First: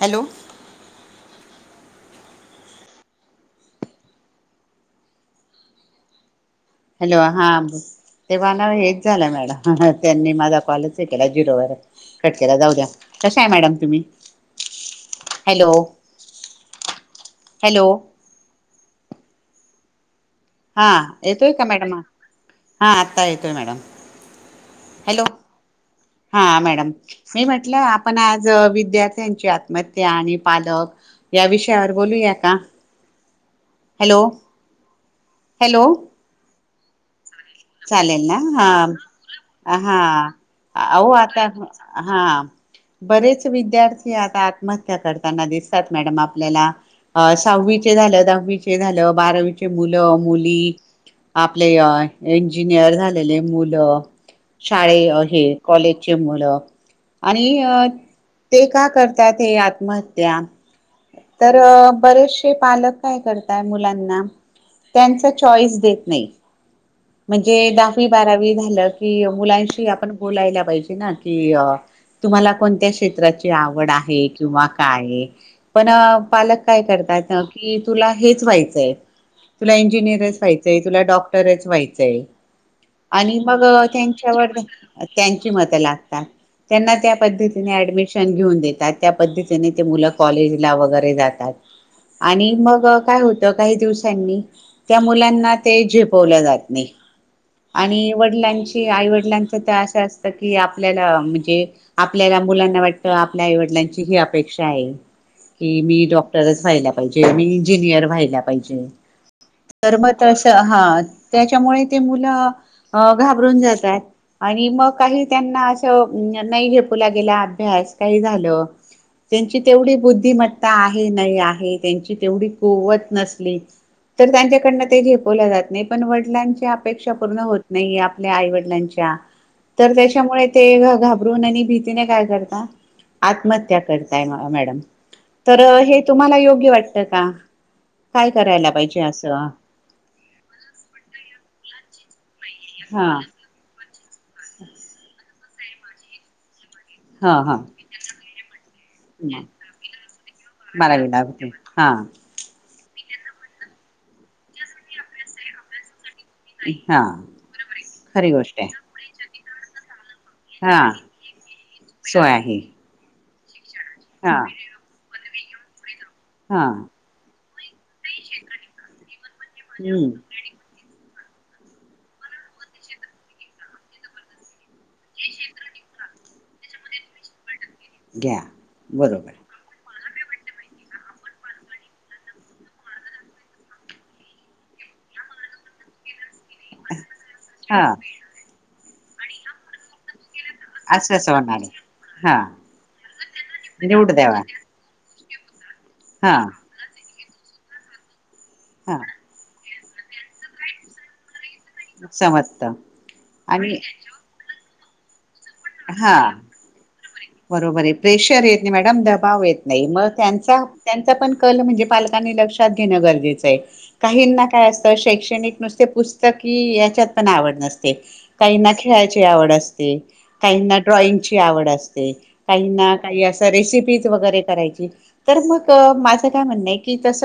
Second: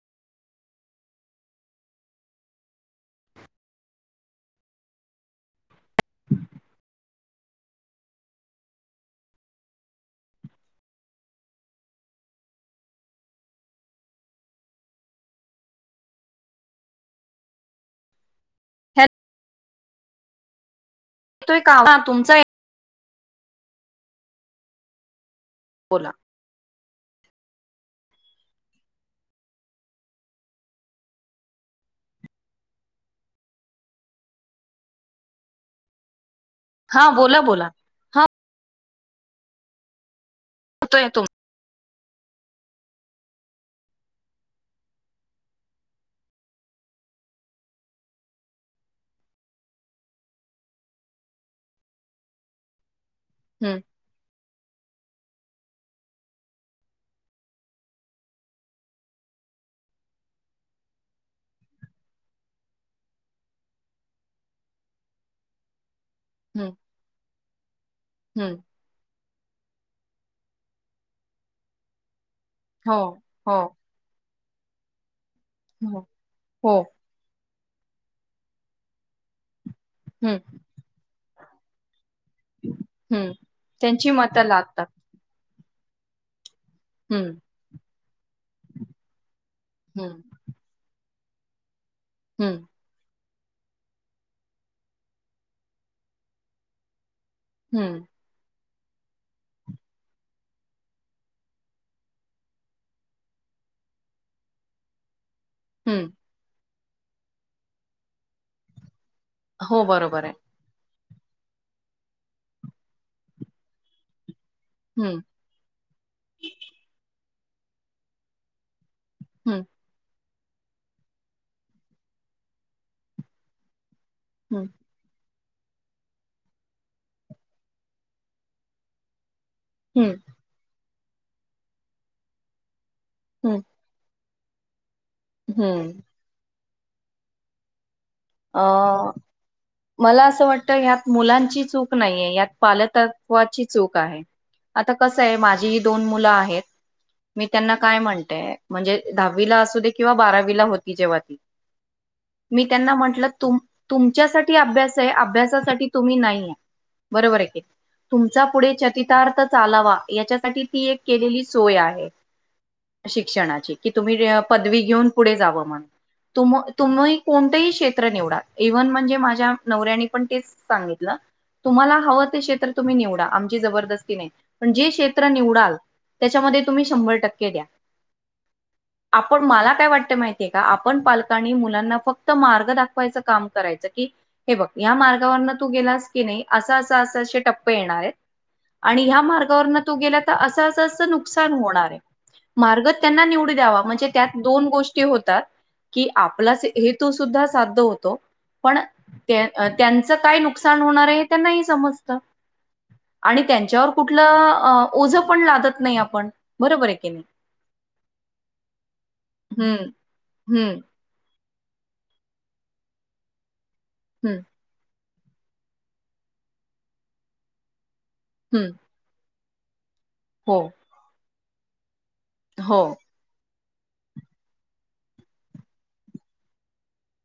Hello.... [unintelligible] hello हां बोल - तेव्हाणाव हेच झालं. मॅडम त्यांनी माझा कॉल केला. झिरोवर. कट केला जाऊ द्या कशा आहे मॅडम तुम्ही? हॅलो - हॅलो... हॅ हा येतोय का आवाज? मॅडम. हा तुमचा हा आता येतोय मॅडम हॅलो - बोला हा मॅडम - मी म्हटलं आपण आज विद्यार्थ्यांची आत्महत्या आणि पालक - या विषयावर बोलूया का? हॅलो. हॅलो..... हा बोला बोल. चालेल ना हा हा आओ येतोय तुम आता. अ हां. बरेच विद्यार्थी आता आत्महत्या करताना दिसतात मॅडम आपल्याला. अ सहावीचे झालं दहावीचे झालं बारावीचे मुलं मुली आपले अ इंजिनियर झालेले हम्म मुलं शाळे अ हे कॉलेजचे मुलं आणि अ ते का करतात हे आत्महत्या? तर बरेचसे पालक काय करताय मुलांना त्यांचं चॉईस देत नाही. हम्म म्हणजे दहावी बारावी हम्म झालं की मुलांशी आपण बोलायला पाहिजे ना की अ तुम्हाला कोणत्या हो क्षेत्राची हो आवड आहे? किंवा काय? पण हो पालक हो काय करतात अ की तुला हेच व्हायचंय तुला हम्म इंजिनियरच व्हायचंय तुला डॉक्टरच व्हायचंय हम्म आणि मग त्यांची मतं त्यांच्यावरती लागतात अ त्यांची मतं लागतात. त्यांना त्या हम्म पद्धतीने ऍडमिशन घेऊन देतात त्या पद्धतीने ते मुलं हम्म कॉलेजला वगैरे जा तात आणि हम्म मग काय हो त काही दिवसांनी त्या मुलांना ते झेपवलं जात नाही. हम्म आणि वडिलां ची आई वडिलांच त असं असतं की आपल्याला म्हणजे आपल्याला मुलांना वाटतं आपले आई वडील त्यांची ही अपेक्षा आहे. की मी हम्म डॉक्टरच व्हायला पाहिजे मी इंजिनियर व्हायला पाहिजे. हो तर मग बरोबर आहे तसं हां त्याच्यामुळे ते मुलं अ घाबरून जातात. आणि मग हम्म काही त्यांना असं नाही झेपला गेला अभ्यास काही झालं त्यांची हम्म तेवढी बुद्धिमत्ता आहे नाही आहे त्यांची तेवढी कुवत नसली तर हम्म त्यांच्याकडन ते झेपवलं जात नाही. पण वडिलांच्या अपेक्षा पूर्ण होत नाही आपल्या आई वडिलांच्या तर हम्म त्याच्यामुळे ते घ घाबरून आणि भीतीने काय करता हम्म आत्महत्या कर ताय म मॅडम तर हम्म हे तुम्हाला योग्य वाटतं का? काय अ करायला पाहिजे असं मला असं वाट त यात मुलांची चूक नाहीये यात हा पालकत्वाची चूक आहे आता क माझी ही दोन मुलं आहेत. हा मी हा त्यांना काय म्हणतेय म्हणजे दहावीला असू दे किंवा बारावीला होती मला जेव्हा ती - लागते हा त्यांना म्हटलं तुम् तुमच्यासाठी अभ्यास अभ्यासासाठी - तुम्ही नाही हा बरोबर आहे की खरी तुमचा गोष्ट आहे पुढे चतितार्थ चालावा. याच्यासाठी ती हा एक केलेली सोय आहे शिक्षणाची - की तुम्ही अं हा पदवी घेऊन पुढे जावं म्हणुन तुम्ह हा तुमही कोणतही क्षेत्र - निवडा इव्हन म्हणजे माझ्या नवऱ्यानी हम्म पण तेच सांगितलं तुम्हाला हवं ते क्षेत्र तुम्ही निवडा आमची जबरदस्ती नाही पण जे क्षेत्र निवडाल त्याच्यामध्ये तुम्ही शंभर टक्के द्या घ्या बरोबर मा का आपण पालकांनी मुलांना फक्त मार्ग दाखव काम करायच की हे बघ या मार्गावर तू गेलास की नाही अस अस असे टप्प हा येणार आणि ह्या मार्गावर तू गेल्या अस असं असं नुकसान आहे होणार हा मार्ग त्यांना निवड द्यावा म्हणजे निवड त्या द्यावा दोन गोष्टी क हा आपला हेतू सुद्धा साध्य होतो पण हा त्यांचं काय नुकसान होणार आहे ना समजत समजत आणि त्यांच्यावर कुठ नाही आपण हा बरोबर आहे बरोबर आहे प्रेशर येत नाही मॅडम दबाव येत हम्म नाही म त्यां हम्म त्यांचा पण णल लक्षत घेन गरजेचं हम्म आहे शैक्षणिक नुसते पुस्तक ह याच्यात पण आवड नसते काही हम्म न खेळायची आवड असते हो काहीना ड्रॉइंगची आवड असते हो काहीना काही अस रेशिपी वैगेरे करायची तर मग माज काय म्हणणं आहे कि तस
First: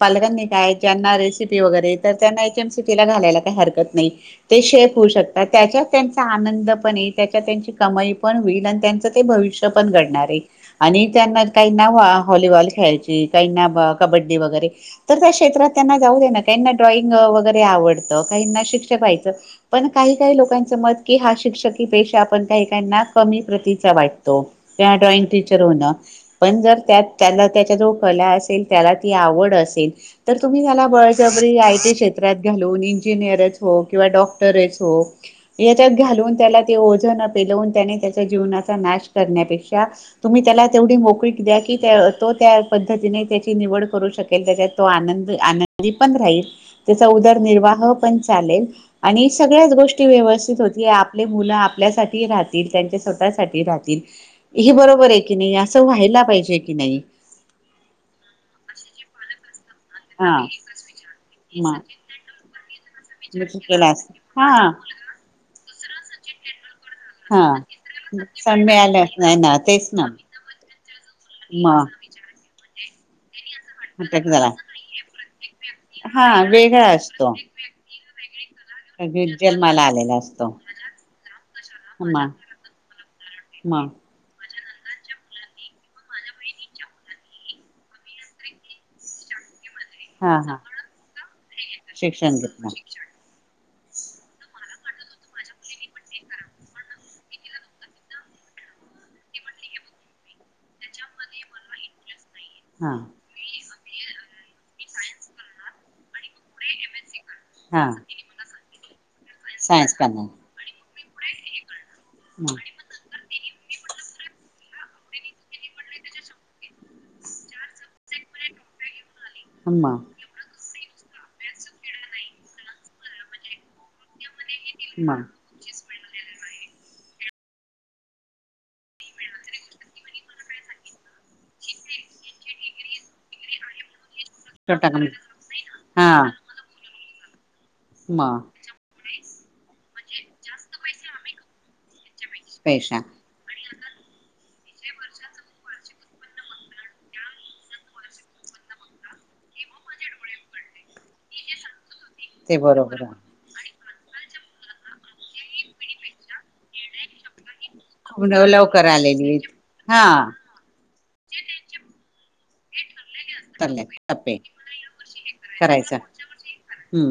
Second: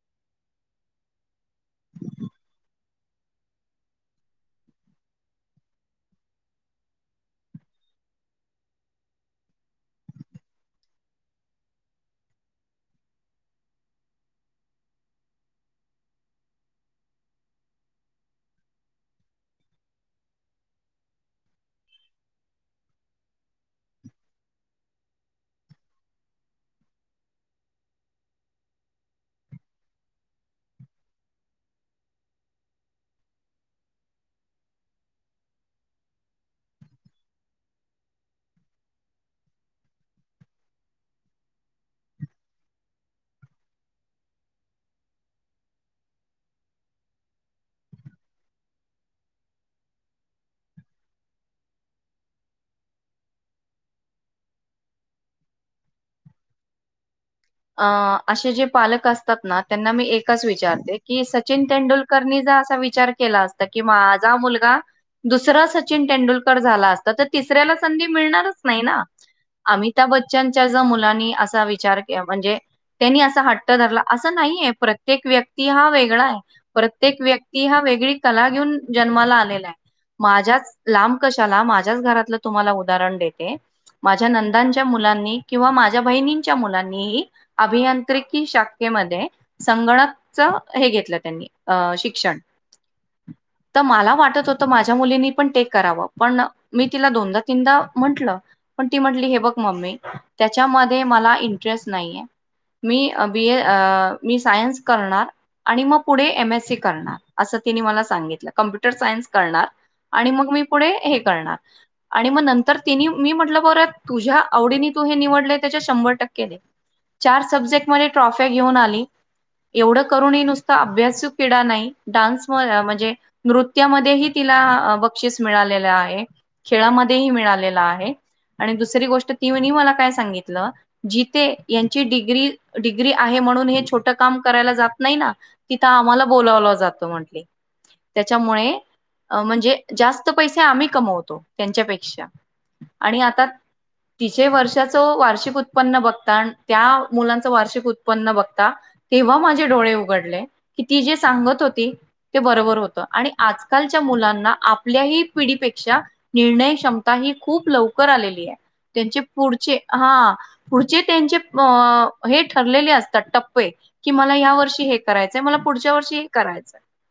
पालकांनी ज्यांना रेसिपी वैगेरे येतात त्यांना एच मी सी ला घायला हरकत नाही शेऊ शक त्याच्यावर त्यांचा आनंद पण य त्याच्या त्यांची कमाई पण होईल आणि त्यांच ते भविष्य पण घडणार आहे आणि त्यांना काही नाव हॉलिबॉल खोलायची कब्बड्डी वैगेरे त्या क्षेत्रात त्यांना जाऊ दे न त्याना ड्रायविंग वैगेरे वैगेरे आवडता काहिना शिक्षक पण काही काही लोकांच मत क हा शिक्ष पे आपण काही क प्रती वाटतो ड्रॉइंग टीच हो पण जर त्या त्यांना त्याच्या जवळ कला असेल त्याला त आवड असेल तर तुम्ही त्याला बळ जबरी क्षेत्रात घालून इजिनीर च हो किंवा डॉक्टर च हो यांच्यात घालून त्याला ते ओज पेलावून त्याने त्याच जीवनाचा नाश करण्यापेक्षा तुम्ही त्याला तेवढी मोकरी द्या की त्या तो त्या पद्धतीने त्याची निवड करू शकेल त्याच्यात तो आनंद आनंदी पण राहील त्याचा उदरनिर्वाह पण चालेल आणि सगळ्याच गोष्टी व्यवस्थित होती आपले आपल्या राह त्यांच्या स्वतः सा राह हे बरोबर आहे की नाही असं व्हाला पाहिजे की नाही अ असे जे पालक असतात ना त्यांना मी हा एकच विचारते की सचिन म तेंडुलकरनी ज असा विचार चार के मी अस क केला अस माझा हा मुलगा दुस सचिन तेंडुलकर झाला अस हा तिसऱ्याला संधी मिळणारच सण नाही ना मिळालाच नाही तेच ना अमिताभ बच्चनच्या ज मुलानी असा मग विचार म्हणजे त्यांनी असं ह धरला अटक असं झाला नाहीय प्रत्येक व्यक्ती हा वेगळा आहे वेगळा प्रत्येक असतो व्यक्ती हा वेगळी कला घेऊन जन्माला आलेला आहे आलेला असतो माझ्याच लांब कशाला माझ्याच मग घरातलं तुम्हाला उदाहरण देते मग माझ्या नंद मुलांनी किंवा माझ्या बहिच्या मुलांनी अभियांत्रिकी शाखेमध्ये हा संगणकच हा हे घेतलं त्यांनी अ शिक्षण तर मला वाटत होतं माझ्या मुलींनी पण टेक करावं पण मी तिला दोनदा तीनदा म्हंटलं पण ती म्हटली हे बघ मममी त्याच्यामध्ये मला इंटरेस्ट नाहीे हा मी बी अ मी सायन्स करणार आणि मग पुढे एम एस सी करणार असं तिने हा मला सांगितलं कंप्युटर सायन्स करणार सायन्स आणि करणार मग मी पुढे हे करणार आणि म नंतर तिनी मी म्हटलं बरं तुझ्या आवडीने तू हे निवडले त्याच्या शंभर ट चार सब्जेक्टमध्ये ट्रॉफ्या घेऊन आली मग एवढं मग करूनही नुस त अभ्यासू पिडा नाही डान्स म म्हणजे नृत्यामध्येही तिला अ मग बक्षीस मिळालेलं आ हे खेळामध्येही मिळालेलं आहे आणि दुसरी गोष्ट [unintelligible] मला काय सांगितलं जिते यांची डिग्री डिग्री आहे म्हणून हे छो टं काम करायला छोटा जात कमी नाही ना? तिथं हा आम्हाला बोलावलं जात म्हंटले मग त्याच्यामुळे अ म्हणजे जास्त पैसे आम्ही कमवतो त्यांच्यापेक्षा पेशा आणि आता तिचे वर्षाचं वार्षिक उ त्पन्न बघतान त्या मुलांचं वार्षिक उत्पन्न बघता तेव्हा माझे डोळे उघडले की ती जे सांगत होती ते बरोबर होतं आणि आज कालच्या मुलांना आपल्याही पिढीपेक्षा निर्णय क्षमता ही खूप लवकर आलेली आहे लवकर त्यांचे आलेली पुढचे हा हां. पुढचे त्यांचे अ हे ठरलेले अस तात टप्पे चालले की मला टप्पे या वर्षी हे करायचंय मला पुढच्या करायचा वर्षी हे करायचंय. हम्म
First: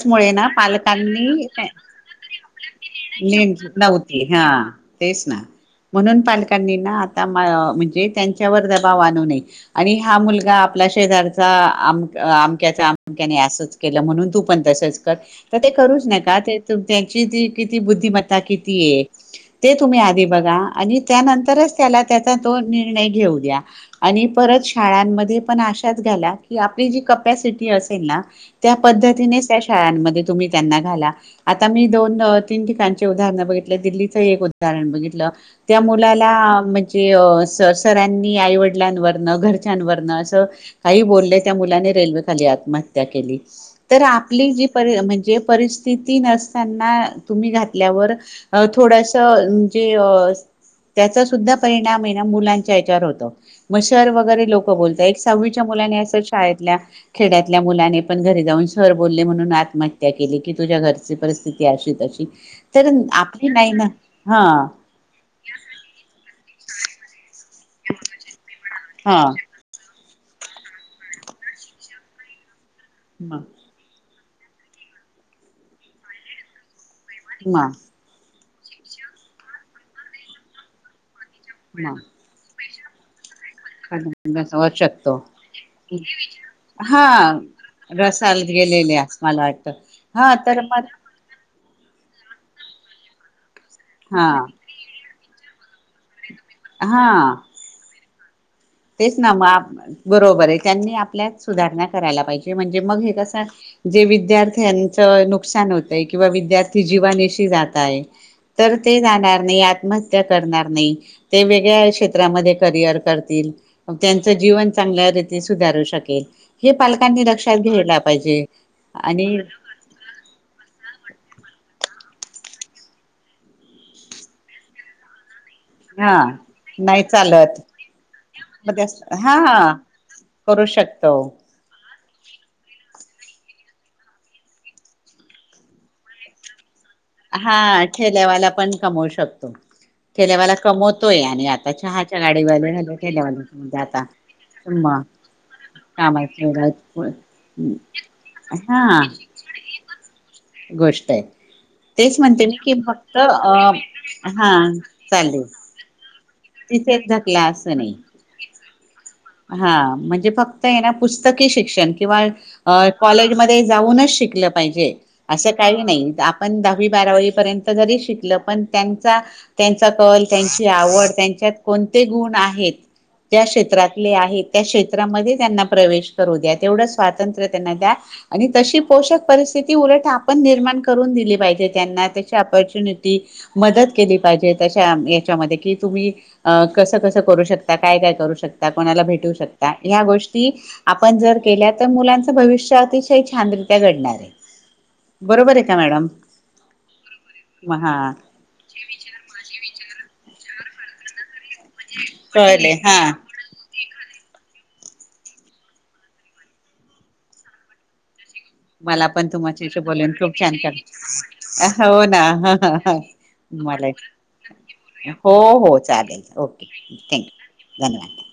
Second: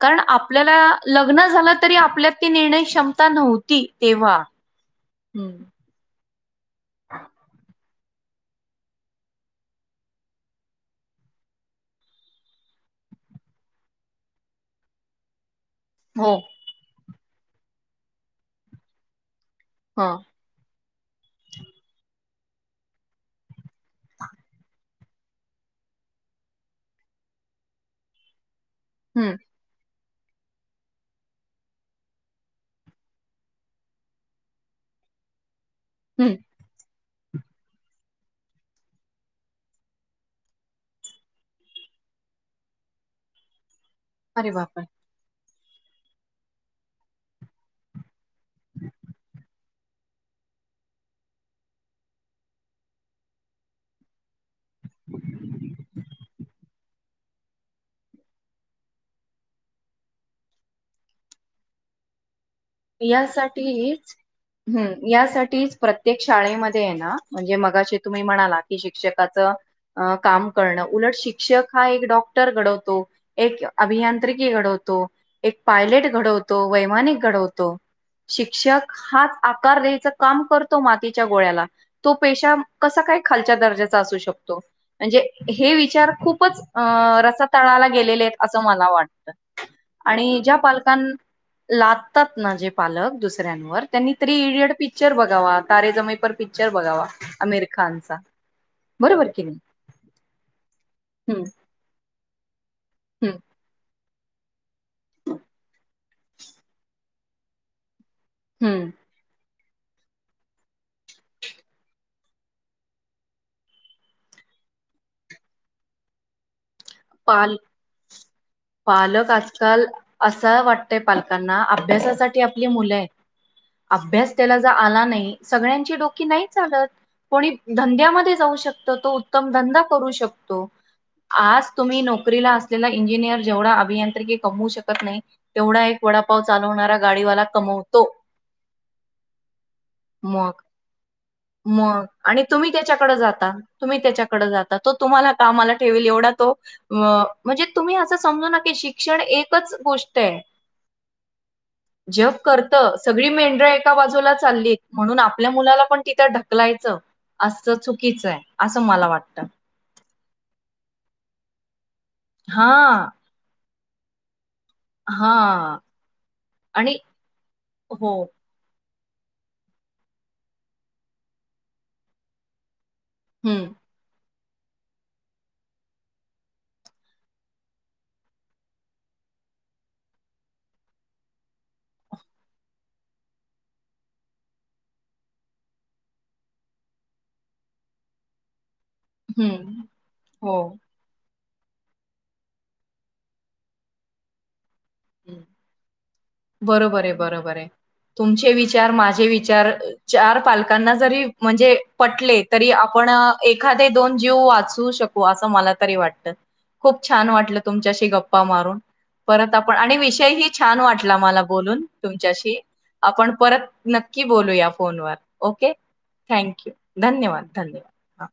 कारण ना आपल्याला लग्न पालकांनी झालं तरी आपल्यात ती निर्णय क्षमता नव्हती तेव्हा. हा. तेच ना हम्म म्हणून पालकांनी ना आता म्हणजे त्यांच्यावर दबाव आणू नये. आणि हा मुलगा आपला शेजारचाम अमक्याच्या अमक्याने असच केलं म्हणून तू पणं त्या तर ते करूच ना हो का त्यांची किती. बुद्धिमत्ता किती आहे. ते तुम्ही ह आधी बघा आणि त्यानंतरच त्याला त्याचा तो निर्णय घेऊ द्या. आणि. परत शाळांमध्ये पण आशाच घ्याला. की आपली जी कपसिटी असेल ना. त्या हम्म पद्धतीनेच. त्या शाळांमध्ये तुम्ही त्यांना घाल. आता मी दोन-तीन ठिकाणचे उदाहरण बघितलं दिल्लीचं एक उदाहरण बघितलं. त्या हम्म मुलाला म्हणजे सरसरांनी आईवडिलांवर. घरच्यान वरन अस काहीही बोलले त्या मुलाने रेल्वेखाली आत्महत्या केली. तर आपली अरे जी बापरे! पर म्हणजे परिस्थिती नसताना तुम्ही घातल्यावर हे थोडस जे त्याचा सुद्धा परिणाम आहे ना. मुलांच्या याच्यावर होतो म सर वगैरे लोक बोलत. सहावीच्या मुला अस शाळेतल्या खेड्यातल्या मुलाने पण घरी जाऊन शर म्हणून आत्महत्या केली की तुझ्या घरची परिस्थिती. अशी. तर आपली नाही ना यासाठीच् हा हम. यासाठीच प्रत्येक शाळेमध्ये आहे ना म्हणजे मगाशी तुम्ही म्हनालात. हा शिक्षकाचा काम करण उलट शिक्षक हा एक डॉक्टर डॉक्टर घडवतो. म एक अभियांत्रिकी घडवतो. एक पायलट घडवतो. वैमानिक. अठीमा [unintelligible] घडवतो. शिक्षक हाच आकार द्यायच काम करतो. मातीच्या गोळ्याला तो पेशा कसा काय. खालच्या दर्जाचा असू म शकतो. वर शकतो म्हणजे हे विचार खूप हा रसा तळाला गेलेले. रसाल अस मला गेलेले अस वाटतं. मला वाटत हा आणि ज्या तर मग पालकना. लादतात ना. जे पालक दुसऱ्यांवर त्यांनी हा तरी इडियट पिक्चर बघावा. तारे जमीनपर पिक्चर बघावा. हा आमिर खानचा. तेच बरोबर ना की म. नाही बरोबर आहे. त्यांनी आपल्यात हम्म सुधारणा करायला पाहिजे म्हणजे. हम्म की विद्यार्थ्यां नुकसान होतय. किंवा विद्यार्थी जीवा. ती जाताय तर हम्म ते जाणार नाही. आत्महत्या करणार नाही. ते वेगळ्या क्षेत्रामध्ये करिअर करतील. मग त्यांचं जीवन चांगल्या रीती सुधारू शकेल. हे पालकांनी पाल लक्षात घेयला पाहिजे. पालक आणि आजकाल असा वाटतय पालकांना अभ्यासाच. पण ती आपली मुलं आहेत. अभ्यास त्याला ज आला नाही सगळ्यांची हा डोकी नाही चालत. नाही कोणी चालत धंद्यामध्ये जाऊ मग शकतो तो त्या हा उत्तम धंदा करू करू शकतो. शकतो आज तुम्ही नोकरीला असलेला इंजिनिअर. जेवा अभियांत्रिकी कमवू शकत नाही. तेवढा एक वडापाव चालवणारा गाडीवाला हा कमवतो ठेलेवाला पण कमवू शकतो. मग केल्यावाला कमवतोय. आणि आता मग चहाच्या आणि गाडीवा तुम्ही केल्यावा आता. त म तुम्हाला कामाला ठेवेल एवढा कामाची तो. अ म्हणजे तुम्ही असं समजू ना की हा शिक्षण एकच गोष्ट आहे. ते. जग करत सगळी मेंढऱ्या एका बाजूला हा चाललीत. म्हणून चालेल आपल्या मुलाला पण. तिथं ढकलायचं तिथेच ढकला असं नाही. चुकीचं आहे. असं मला वाटतं. हा म्हणजे फक्त हे ना पुस्तकी शिक्षण किंवा हां, कॉलेजमध्ये. जाऊनच शिकल. पाहिजे अस हां काही नाही. आपण दहावी आणि बारावी पर्यंत जरी हो. शिकल पण त्यांनी. त्यांचां कॉल त्यांची आवड त्यांच्यात कोणते गुण आहेत. त्या हं, क्षेत्रात. नाहीं त्या क्षेत्रामध्ये त्यांना प्रवेश करू द्या. तेवढ स्वातंत्र त्यांना द्या आणि तशी पोषक. परिस्थित उलट आपण निर्माण करून दिली पाहिजे. त्यांना आ चीपॉर्च्युनिटी मदत केली पाहिजे तश्या याच्यामध्ये कि तुम्ही कस-कसं करू शकता. काय-काय करू शकता. कोणाला भेटू शकता. हं. या गोष्टी हो. आपण जर. केल्या तर मुलांच भविष्य अतिशय छानरित्या घडणार आहे. हं. बरोबर आहे का मॅडम. बरोबर आहे. बरोबर आहे. हा तुमचे विचार माझे विचार. चार पालकांना जरी. म्हणजे पटले. तरी कळले हा आपण एखादे दोन जीव वाचवु. करू शकू अस मला तरी वाटलं खूप छान वाटल तुमच्याशी गप्पा गप्पा मारून. मला पण परत आपण तुमच्याशी आणि बोलून विषय खूप ही छान कर वाटला. मला बोलून हो ना तुमच्याशी. आपण परत मला नक्की बोलू या फोन वर हो ओके. हो चालेल ओके थँक्यू धन्यवाद थँक्यू धन्यवाद हा.